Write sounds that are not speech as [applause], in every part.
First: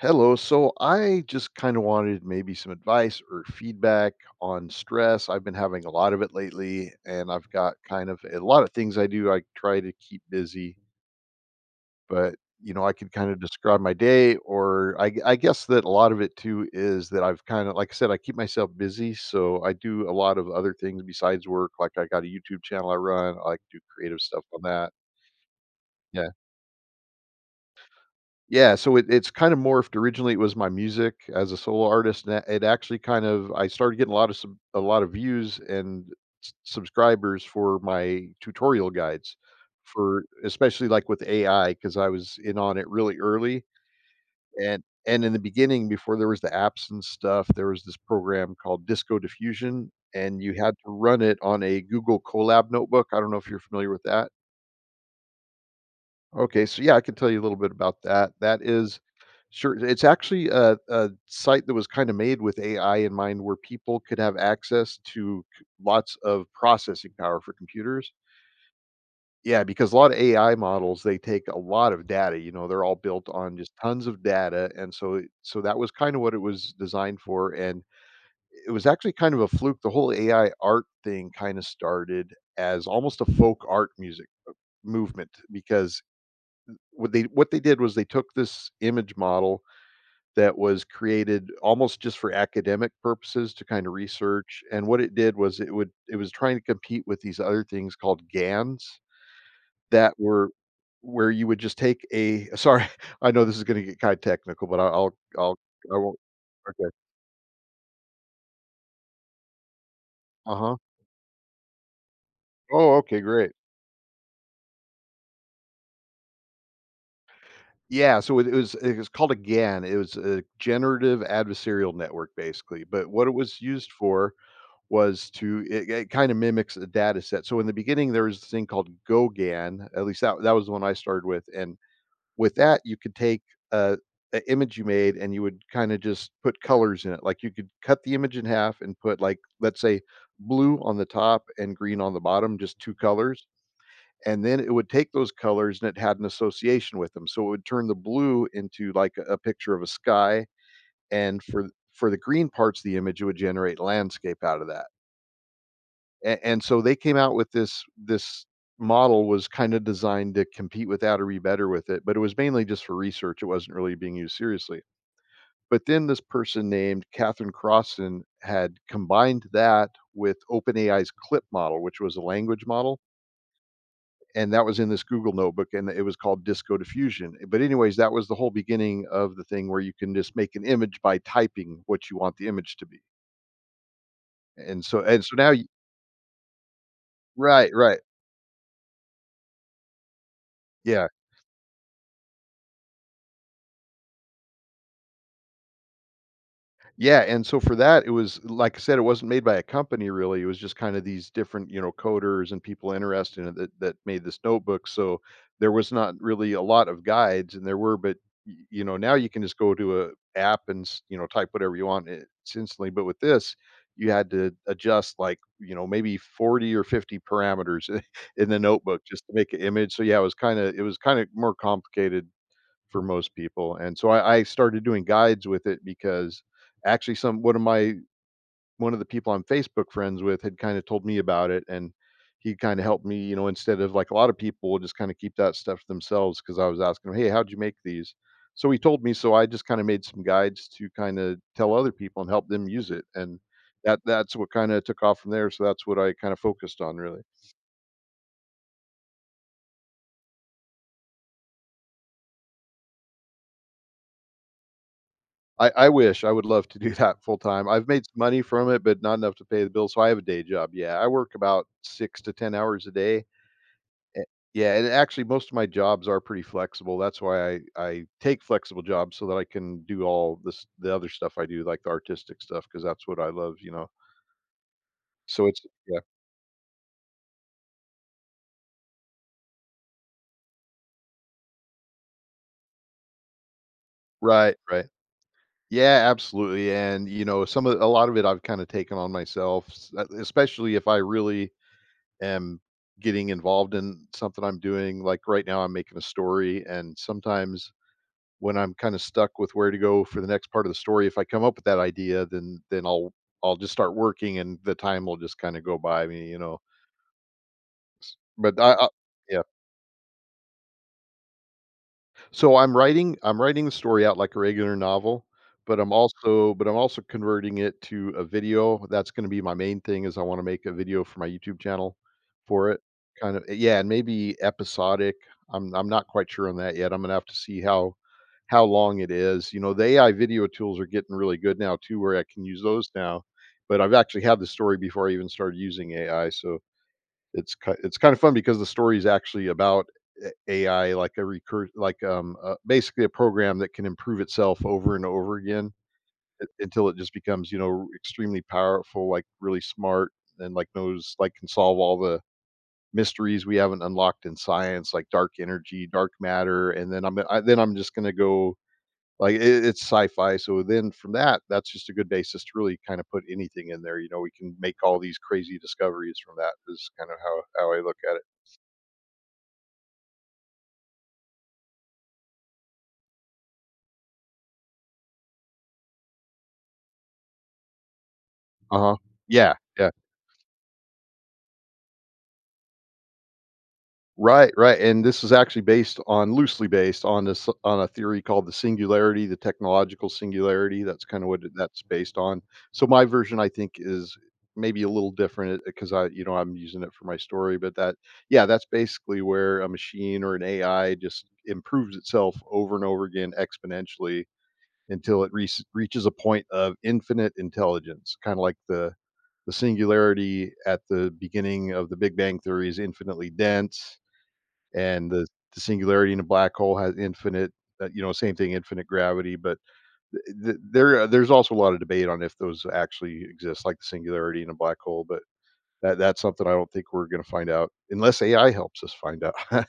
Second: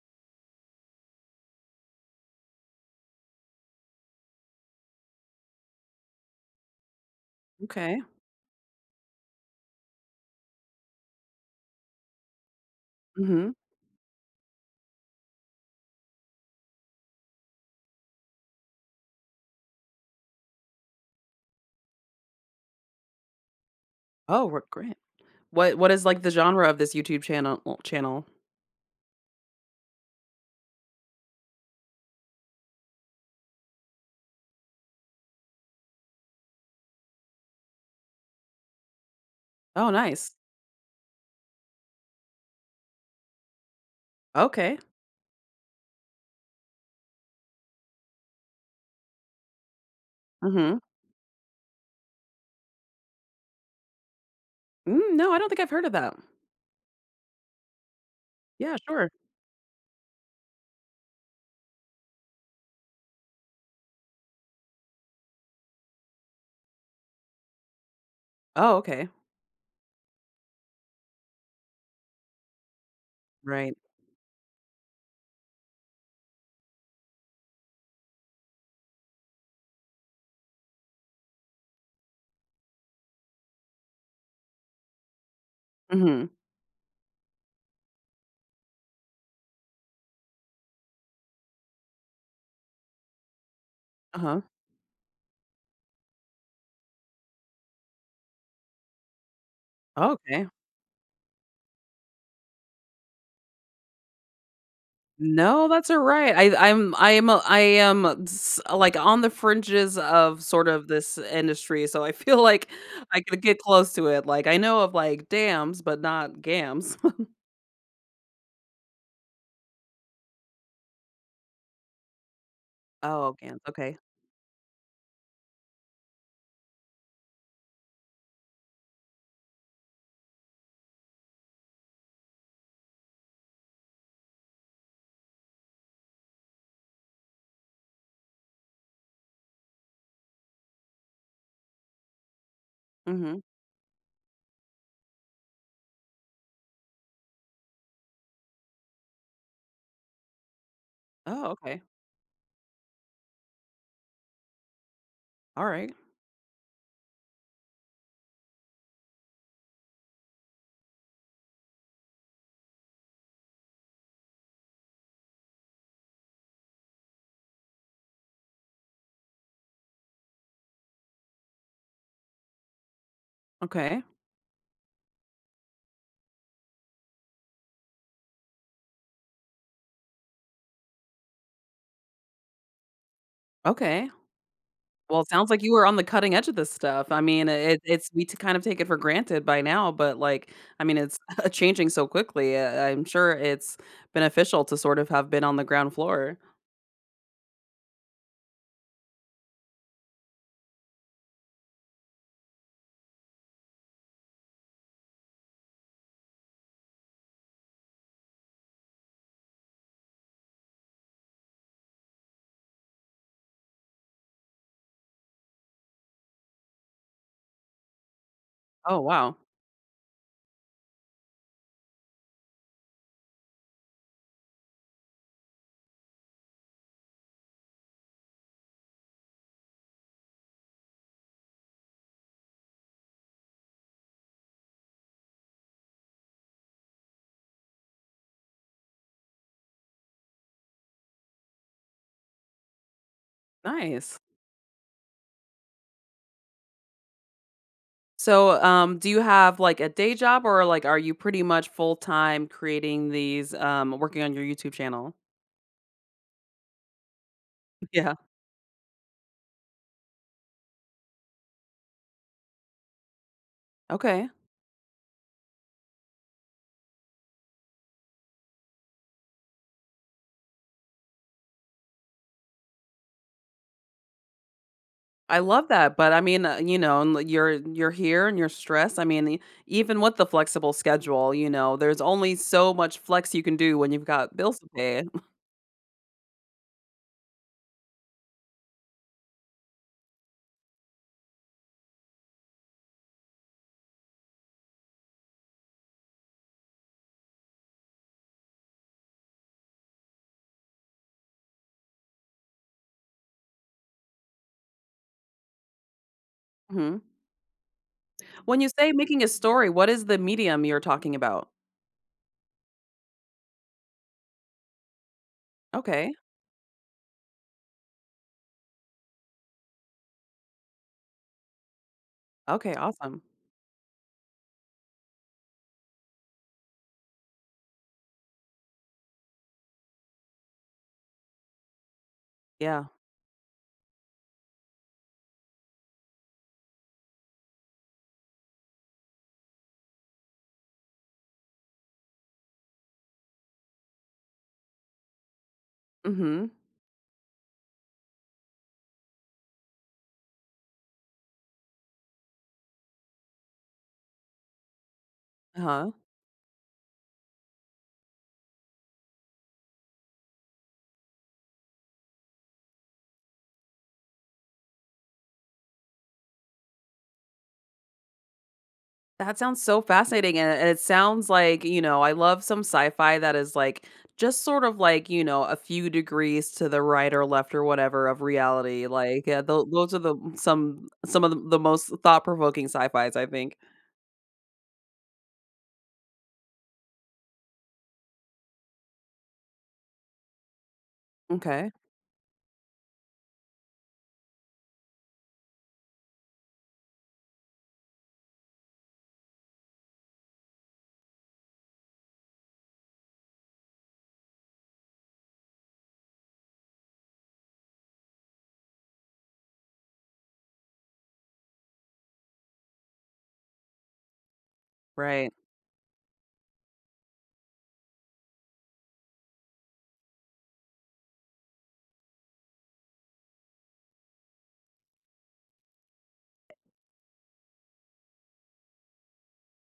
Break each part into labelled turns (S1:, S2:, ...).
S1: Hello. So I just kind of wanted maybe some advice or feedback on stress. I've been having a lot of it lately, and I've got
S2: Okay.
S1: kind of a lot of things I do. I try to keep busy, but I could kind of
S2: Mhm.
S1: describe my day, or I guess that a lot of it too is that I've kind of, like I said, I keep myself busy. So I do a lot of other things besides work. Like I got a YouTube channel I run, I like to do creative stuff
S2: Oh,
S1: on
S2: we're
S1: that.
S2: great. What is, like,
S1: Yeah.
S2: the genre of this YouTube channel channel?
S1: Yeah, so it's kind of morphed. Originally, it was my music as a solo artist, and it actually kind of I started getting a lot of a lot of views and subscribers for my tutorial guides,
S2: Oh,
S1: for
S2: nice.
S1: especially like with AI because I was in on it really early.
S2: Okay.
S1: And and in the beginning, before there was the apps and stuff, there was this program called Disco Diffusion, and you had
S2: Mhm.
S1: to run it on a Google Colab notebook. I don't know if you're familiar with that.
S2: Mm, no, I don't think I've heard of that.
S1: Okay, so yeah, I can tell you a little bit about that. That
S2: Yeah,
S1: is
S2: sure.
S1: sure, it's actually a site that was kind of made with AI in mind where people could have access to lots of processing power for computers.
S2: Oh, okay.
S1: Yeah, because a lot of AI models they take a lot of data, you know, they're all built on just
S2: Right.
S1: tons of data, and so that was kind of what it was designed for, and it was actually kind of a fluke. The whole AI art thing kind of started as almost a folk art music movement because
S2: Mhm.
S1: what they did was they took this image model that was created almost just for academic purposes to kind of
S2: Uh-huh.
S1: research, and what it did was it was trying to compete with these other things called GANs that
S2: Okay.
S1: were where you would just take a sorry, [laughs] I know this is gonna get kinda technical, but I'll
S2: No, that's
S1: I won't
S2: alright. I
S1: okay.
S2: I'm a- I am, s like, on the fringes of sort
S1: Uh-huh.
S2: of this industry, so I feel like
S1: Oh, okay,
S2: I could
S1: great.
S2: get close to it. Like, I know of, like, dams, but not gams. [laughs]
S1: Yeah, so it was called a GAN. It was a generative adversarial network, basically, but what
S2: Oh,
S1: it was
S2: gams.
S1: used
S2: Okay.
S1: for was to it it kind of mimics a data set. So in the beginning, there was this thing called GoGAN. At least that was the one I started with, and with that, you could take a, a image you made and you would kind of just put colors in it. Like you could cut the image in half and put like, let's say, blue on the top and green on the bottom, just two
S2: Mhm.
S1: colors. And then it would take those colors and it had an association with them. So it would turn the blue into like a picture of a sky, and
S2: Oh,
S1: for
S2: okay.
S1: for the green parts of the image, it would generate landscape out of that.
S2: Alright.
S1: And so they came out with this model was kind of designed to compete with that or be better with it, but it was mainly just for research. It wasn't really being used seriously. But then this person named Catherine Crossan had combined that with OpenAI's CLIP model, which was a language model.
S2: Okay.
S1: And that was in this Google notebook, and it was called Disco Diffusion. But, anyways, that was the whole beginning of the thing where you can just make an image by typing what you want the image to be.
S2: Okay.
S1: And so,
S2: Well,
S1: and
S2: it
S1: so
S2: sounds
S1: now,
S2: like
S1: you,
S2: you were on the cutting edge of this stuff. I mean,
S1: right,
S2: it
S1: right.
S2: it's we t kind of take it for granted by now, but, like, I mean,
S1: Yeah.
S2: it's [laughs] changing so quickly. I'm sure it's beneficial to sort of have been on the ground floor.
S1: Yeah, and so for that, it was like I said, it wasn't made by a company really. It was just kind of these different, you know, coders and people interested in it that, that made this notebook. So there was not really a lot of guides, and there were, but you know, now you can just go to a app and you know type whatever you want, it's instantly. But with this, you had to adjust like, you know, maybe 40 or 50 parameters [laughs] in the
S2: Oh,
S1: notebook just to
S2: wow.
S1: make an image. So yeah, it was kind of more complicated for most people. And so I started doing guides with it because actually some one of the people I'm Facebook friends with had kind of told me about it, and he kind of helped me, you know, instead of like a lot of people will just kind of keep that stuff to themselves because I was asking him, hey, how'd you make these? So he told me, so I just kind of made some guides to kind of tell other people and help them use it. And that
S2: Nice.
S1: that's what kind of took off from there. So that's what I kind of focused on really.
S2: So, do you have, like, a day job, or, like, are you pretty much full-time creating these, working on your YouTube channel?
S1: I would love to do [laughs] that full time. I've made
S2: Yeah.
S1: some money from it, but not enough to pay the bills, so I have a day job, yeah. I work about 6 to 10 hours a day. A
S2: Okay.
S1: yeah, and actually, most of my jobs are pretty flexible, that's why I take flexible jobs so that I can do all this the other stuff I do, like the artistic stuff, because that's what I love, you know?
S2: I
S1: So it's
S2: love that,
S1: yeah.
S2: but I mean, you know, and like, you're here and you're stressed. I mean, even with the flexible schedule, you know, there's only so much flex you can do when you've got
S1: Right,
S2: bills to
S1: right.
S2: pay. [laughs]
S1: Yeah, absolutely, and, you know, some of a lot of it I've kinda taken on myself, s especially if I really am getting involved in something I'm doing. Like right now, I'm making a story, and sometimes when I'm kind of stuck with where to go for the next part of the story, if I come up with that idea, then I'll just start working, and the time will just kind of go by me, you know.
S2: Mhm.
S1: But
S2: When you
S1: I
S2: say making a
S1: yeah.
S2: story, what is the medium you're talking about?
S1: So I'm writing the story out like a regular novel,
S2: Okay.
S1: but I'm also converting it to a video. That's going to be my main thing is I want to make a video for my YouTube channel for
S2: Okay,
S1: it.
S2: awesome.
S1: Kind of yeah, and maybe episodic. I'm not quite sure on that yet. I'm going to have to see how long it is. You know, the AI video tools are getting really good now too where I can use
S2: Yeah.
S1: those now. But I've actually had the story before I even started using AI, so it's kind of fun because the story is actually about a AI, like a recur like, basically a program that can improve itself over and over again u
S2: Mhm.
S1: until it just becomes, you know, extremely powerful, like, really smart and, like, knows like, can solve all the mysteries we haven't unlocked in science, like dark energy,
S2: Uh-huh.
S1: dark matter, and then I'm I then I'm just gonna go like, I it's sci-fi, so then from that, that's just a good basis to really kind of put anything in there, you know, we can make all these crazy discoveries from that is kind of how I look at it.
S2: That sounds so fascinating, and it sounds like, you know, I love some sci-fi that is, like, just sort of like, you know, a few degrees to the right or left or whatever of reality,
S1: Uh-huh.
S2: like, yeah,
S1: Yeah, yeah.
S2: those are the some of the most thought-provoking sci-fis, I think.
S1: Right, right, and this is actually based on loosely based on this on a theory called the singularity, the technological singularity, that's kinda
S2: Okay.
S1: that's based on. So my version, I think, is maybe a little different, because I you know, I'm using it for my story, but that yeah, that's basically where a machine or an AI just improves itself over and over again exponentially until it reas reaches a point of infinite intelligence, kinda like the singularity at the beginning of the Big Bang Theory is infinitely dense, and
S2: Right.
S1: the singularity in a black hole has infinite, you know, same thing, infinite gravity. But there, there's also a lot of debate on if those actually exist, like the singularity in a black hole. But that's something I don't think we're going to find out unless AI helps us find out. [laughs]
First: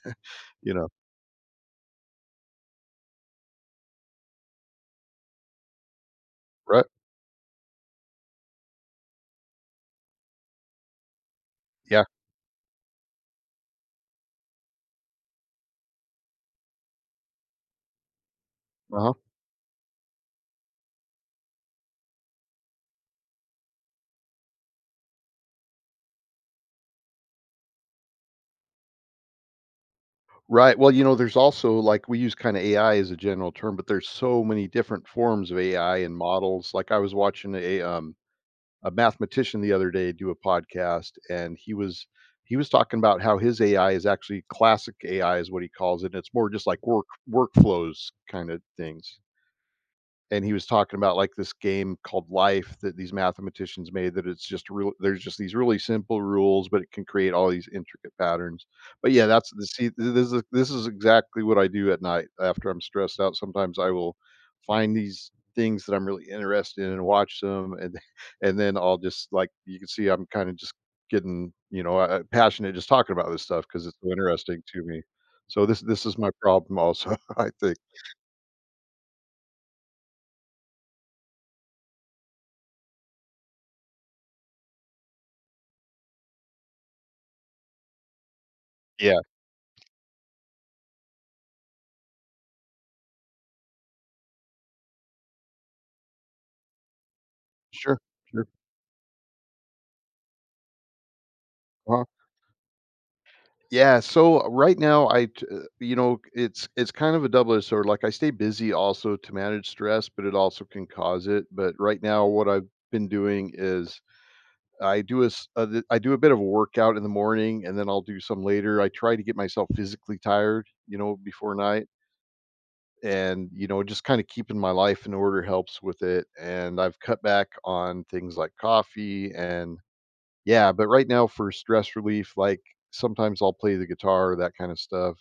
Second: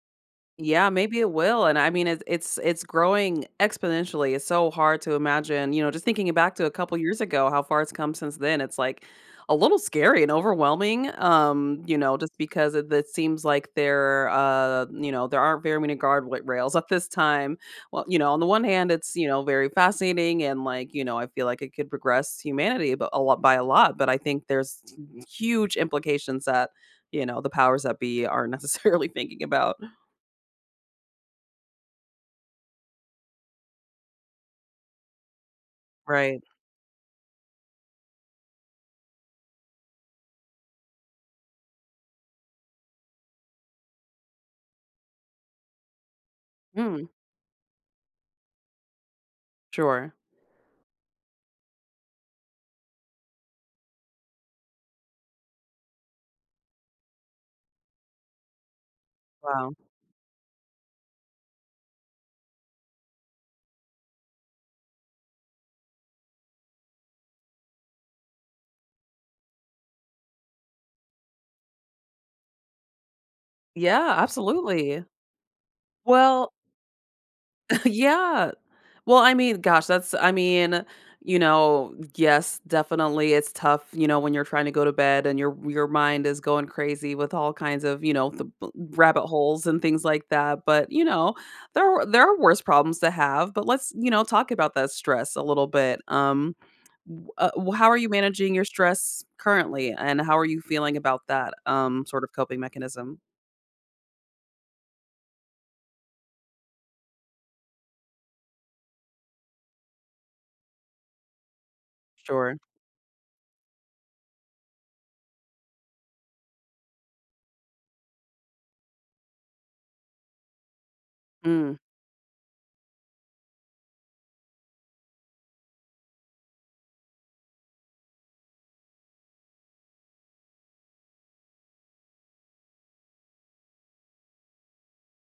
S1: You know,
S2: Yeah, maybe it will, and I mean, it's it's growing exponentially, it's so hard to imagine, you know, just thinking back to a
S1: right?
S2: couple years ago, how far it's come since then, it's, like, a little scary and overwhelming, you
S1: Yeah.
S2: know, just because it that seems like there, you know, there aren't very many guard wa rails at this time. Well, you know, on the one hand,
S1: Uh huh.
S2: it's, you know, very fascinating and, like, you know, I feel like it could progress humanity but a lot by a lot, but I think there's huge implications that, you know, the powers that be aren't necessarily [laughs] thinking about.
S1: Right. Well, you know, there's also like we use kind of AI as a general term, but there's so many different forms of AI and
S2: Right.
S1: models. Like I was watching a mathematician the other day do a podcast, and he was talking about how his AI is actually classic AI is what he calls it. And it's more just like work
S2: Mm,
S1: workflows kind of things.
S2: sure.
S1: And he was talking about like this game called Life that these mathematicians made, that it's just real there's just these really simple rules, but it can create all these intricate patterns. But yeah, that's the
S2: Wow.
S1: see, this is exactly what I do at night after I'm stressed out. Sometimes I will find these things that I'm really interested in and watch them, and then I'll just, like, you can see I'm kind of just getting, passionate, just talking about this stuff because it's so
S2: Yeah,
S1: interesting to me.
S2: absolutely.
S1: So this is my
S2: Well,
S1: problem also, [laughs] I think.
S2: [laughs] yeah. Well, I mean, gosh, that's I mean, you know, yes, definitely it's tough, you know, when you're trying to go to bed and your mind is going crazy with all kinds of, you know,
S1: Yeah.
S2: rabbit holes and things like that, but you know, there are worse problems to have, but let's, you know, talk about that stress a little bit. How
S1: Sure.
S2: are you
S1: Sure.
S2: managing your stress currently, and how are you feeling about that
S1: Uh-huh.
S2: sort of coping mechanism?
S1: Yeah, so right now, I, t- you know, it's kind of a double-edged sword. Like, I stay busy also to manage stress, but it also can cause it. But right now, what
S2: Sure.
S1: I've been doing is I do a bit of a workout in the morning, and then I'll do some later. I try to get myself physically tired, before
S2: Mm,
S1: night, and just kind of keeping my life in order helps with it. And I've cut back on things like coffee and, yeah, but right now for stress relief, like, sometimes I'll play the guitar, that kind of stuff.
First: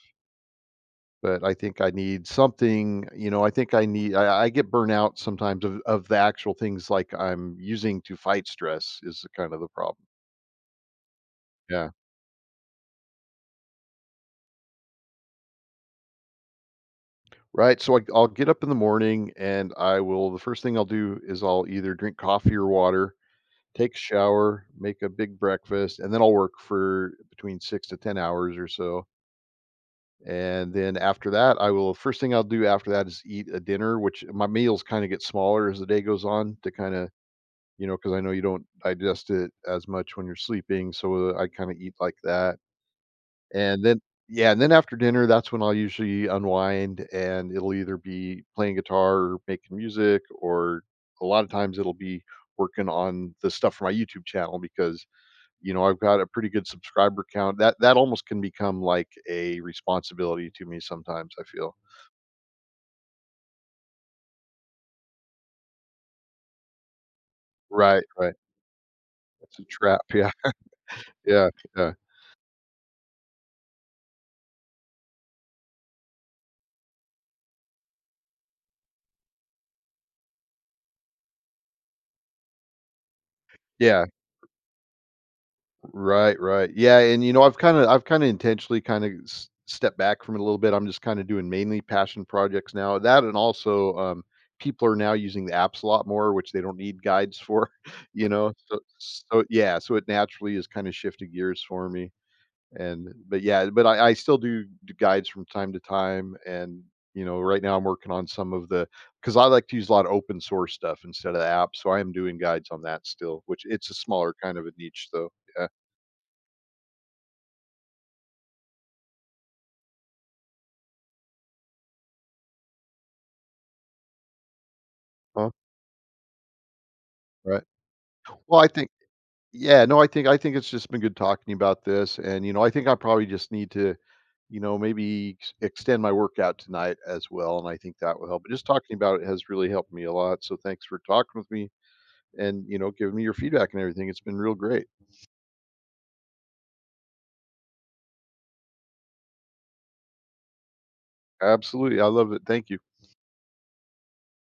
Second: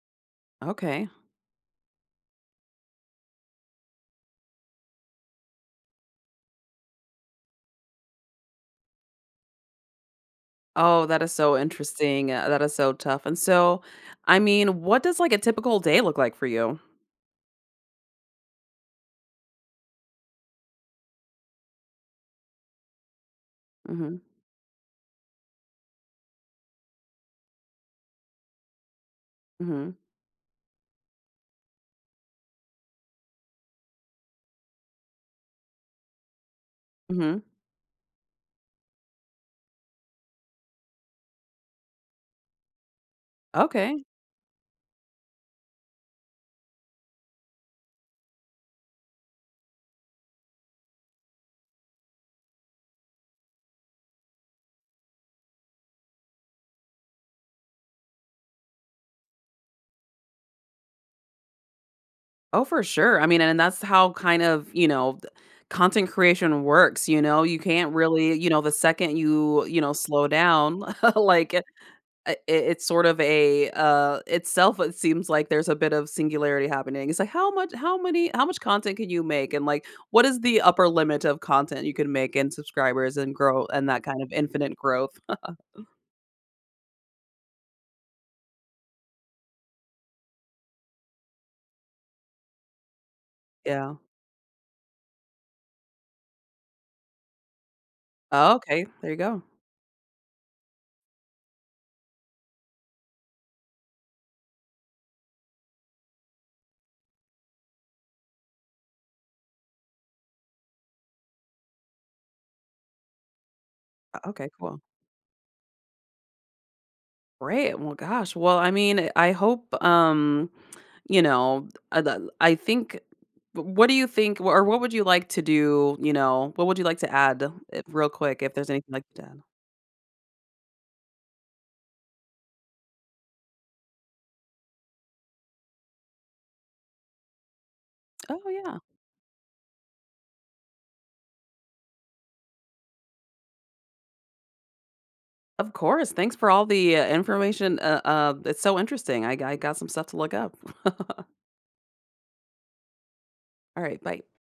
S2: okay.
S1: But I think I need something. You know, I think I need I get burnout sometimes of the actual things like I'm using to fight stress is the kind of the problem.
S2: Oh, that is so
S1: Yeah.
S2: interesting. That is so tough. And so, I mean, what does like a typical day look like for you?
S1: Right, so I'll get up in the morning and I will the first thing I'll do is I'll either drink coffee or water, take a
S2: Mhm.
S1: shower, make a big breakfast, and then I'll work for between 6 to 10 hours or so.
S2: Mhm.
S1: And then after that, I will— first thing I'll do after that is eat a dinner, which my meals kinda get smaller as the day goes on to kinda,
S2: Mhm.
S1: because I know you don't digest it as much when you're sleeping. So I kinda eat like that, and then,
S2: Okay.
S1: yeah, and then after dinner, that's when I'll usually unwind, and it'll either be playing guitar or making music, or a lot of times it'll be working on the stuff for my YouTube channel because, you know, I've got a pretty good subscriber count. That almost can become like a responsibility to me sometimes, I feel.
S2: Oh, for sure. I mean, and that's how kind of, you know, content creation works, you know. You can't
S1: Right, right.
S2: really, you know, the second
S1: It's a
S2: you, you know,
S1: trap.
S2: slow
S1: Yeah,
S2: down, [laughs]
S1: [laughs] yeah,
S2: like I
S1: yeah,
S2: i it's sort of a, itself, it seems like there's a bit of singularity happening. It's like, how much content can you make? And, like, what is the upper limit of content you can make and subscribers and grow and that
S1: yeah.
S2: kind of infinite growth? [laughs]
S1: Right, right. Yeah, and you know, I've kinda intentionally kinda stepped back from it a little bit. I'm just kinda doing mainly passion projects now. That, and
S2: Yeah.
S1: also, people are now using the apps a lot more, which they don't need guides for, [laughs] you know?
S2: Oh,
S1: So
S2: okay. There you go.
S1: so yeah, so it naturally is kinda shifted gears for me. And but yeah, but I still do guides from time to time. And, you know, right now I'm working on some of the because I like to use a lot of open source stuff instead of the app, so I am doing guides on that still, which it's a
S2: O
S1: smaller
S2: Okay,
S1: kind of a
S2: cool.
S1: niche, though. Yeah.
S2: Great. Well, gosh. Well, I mean, I hope, you know, the I think w- what do you think or what would you like to do, you know, what would you like to add,
S1: Right.
S2: real quick if
S1: Well, I
S2: there's
S1: think—
S2: anything like that?
S1: yeah, no, I think it's just been good talking about this, and, you know, I think I probably just need to, you know, maybe ex extend my workout tonight as well, and I think that will
S2: Oh,
S1: help. But just
S2: yeah.
S1: talking about it has really helped me a lot, so thanks for talking with me and, you know, giving me your feedback and everything. It's been real great.
S2: Of course. Thanks for all the, information. It's so interesting. I got some stuff to look up. [laughs]
S1: Absolutely, I love it. Thank you.
S2: All right. Bye.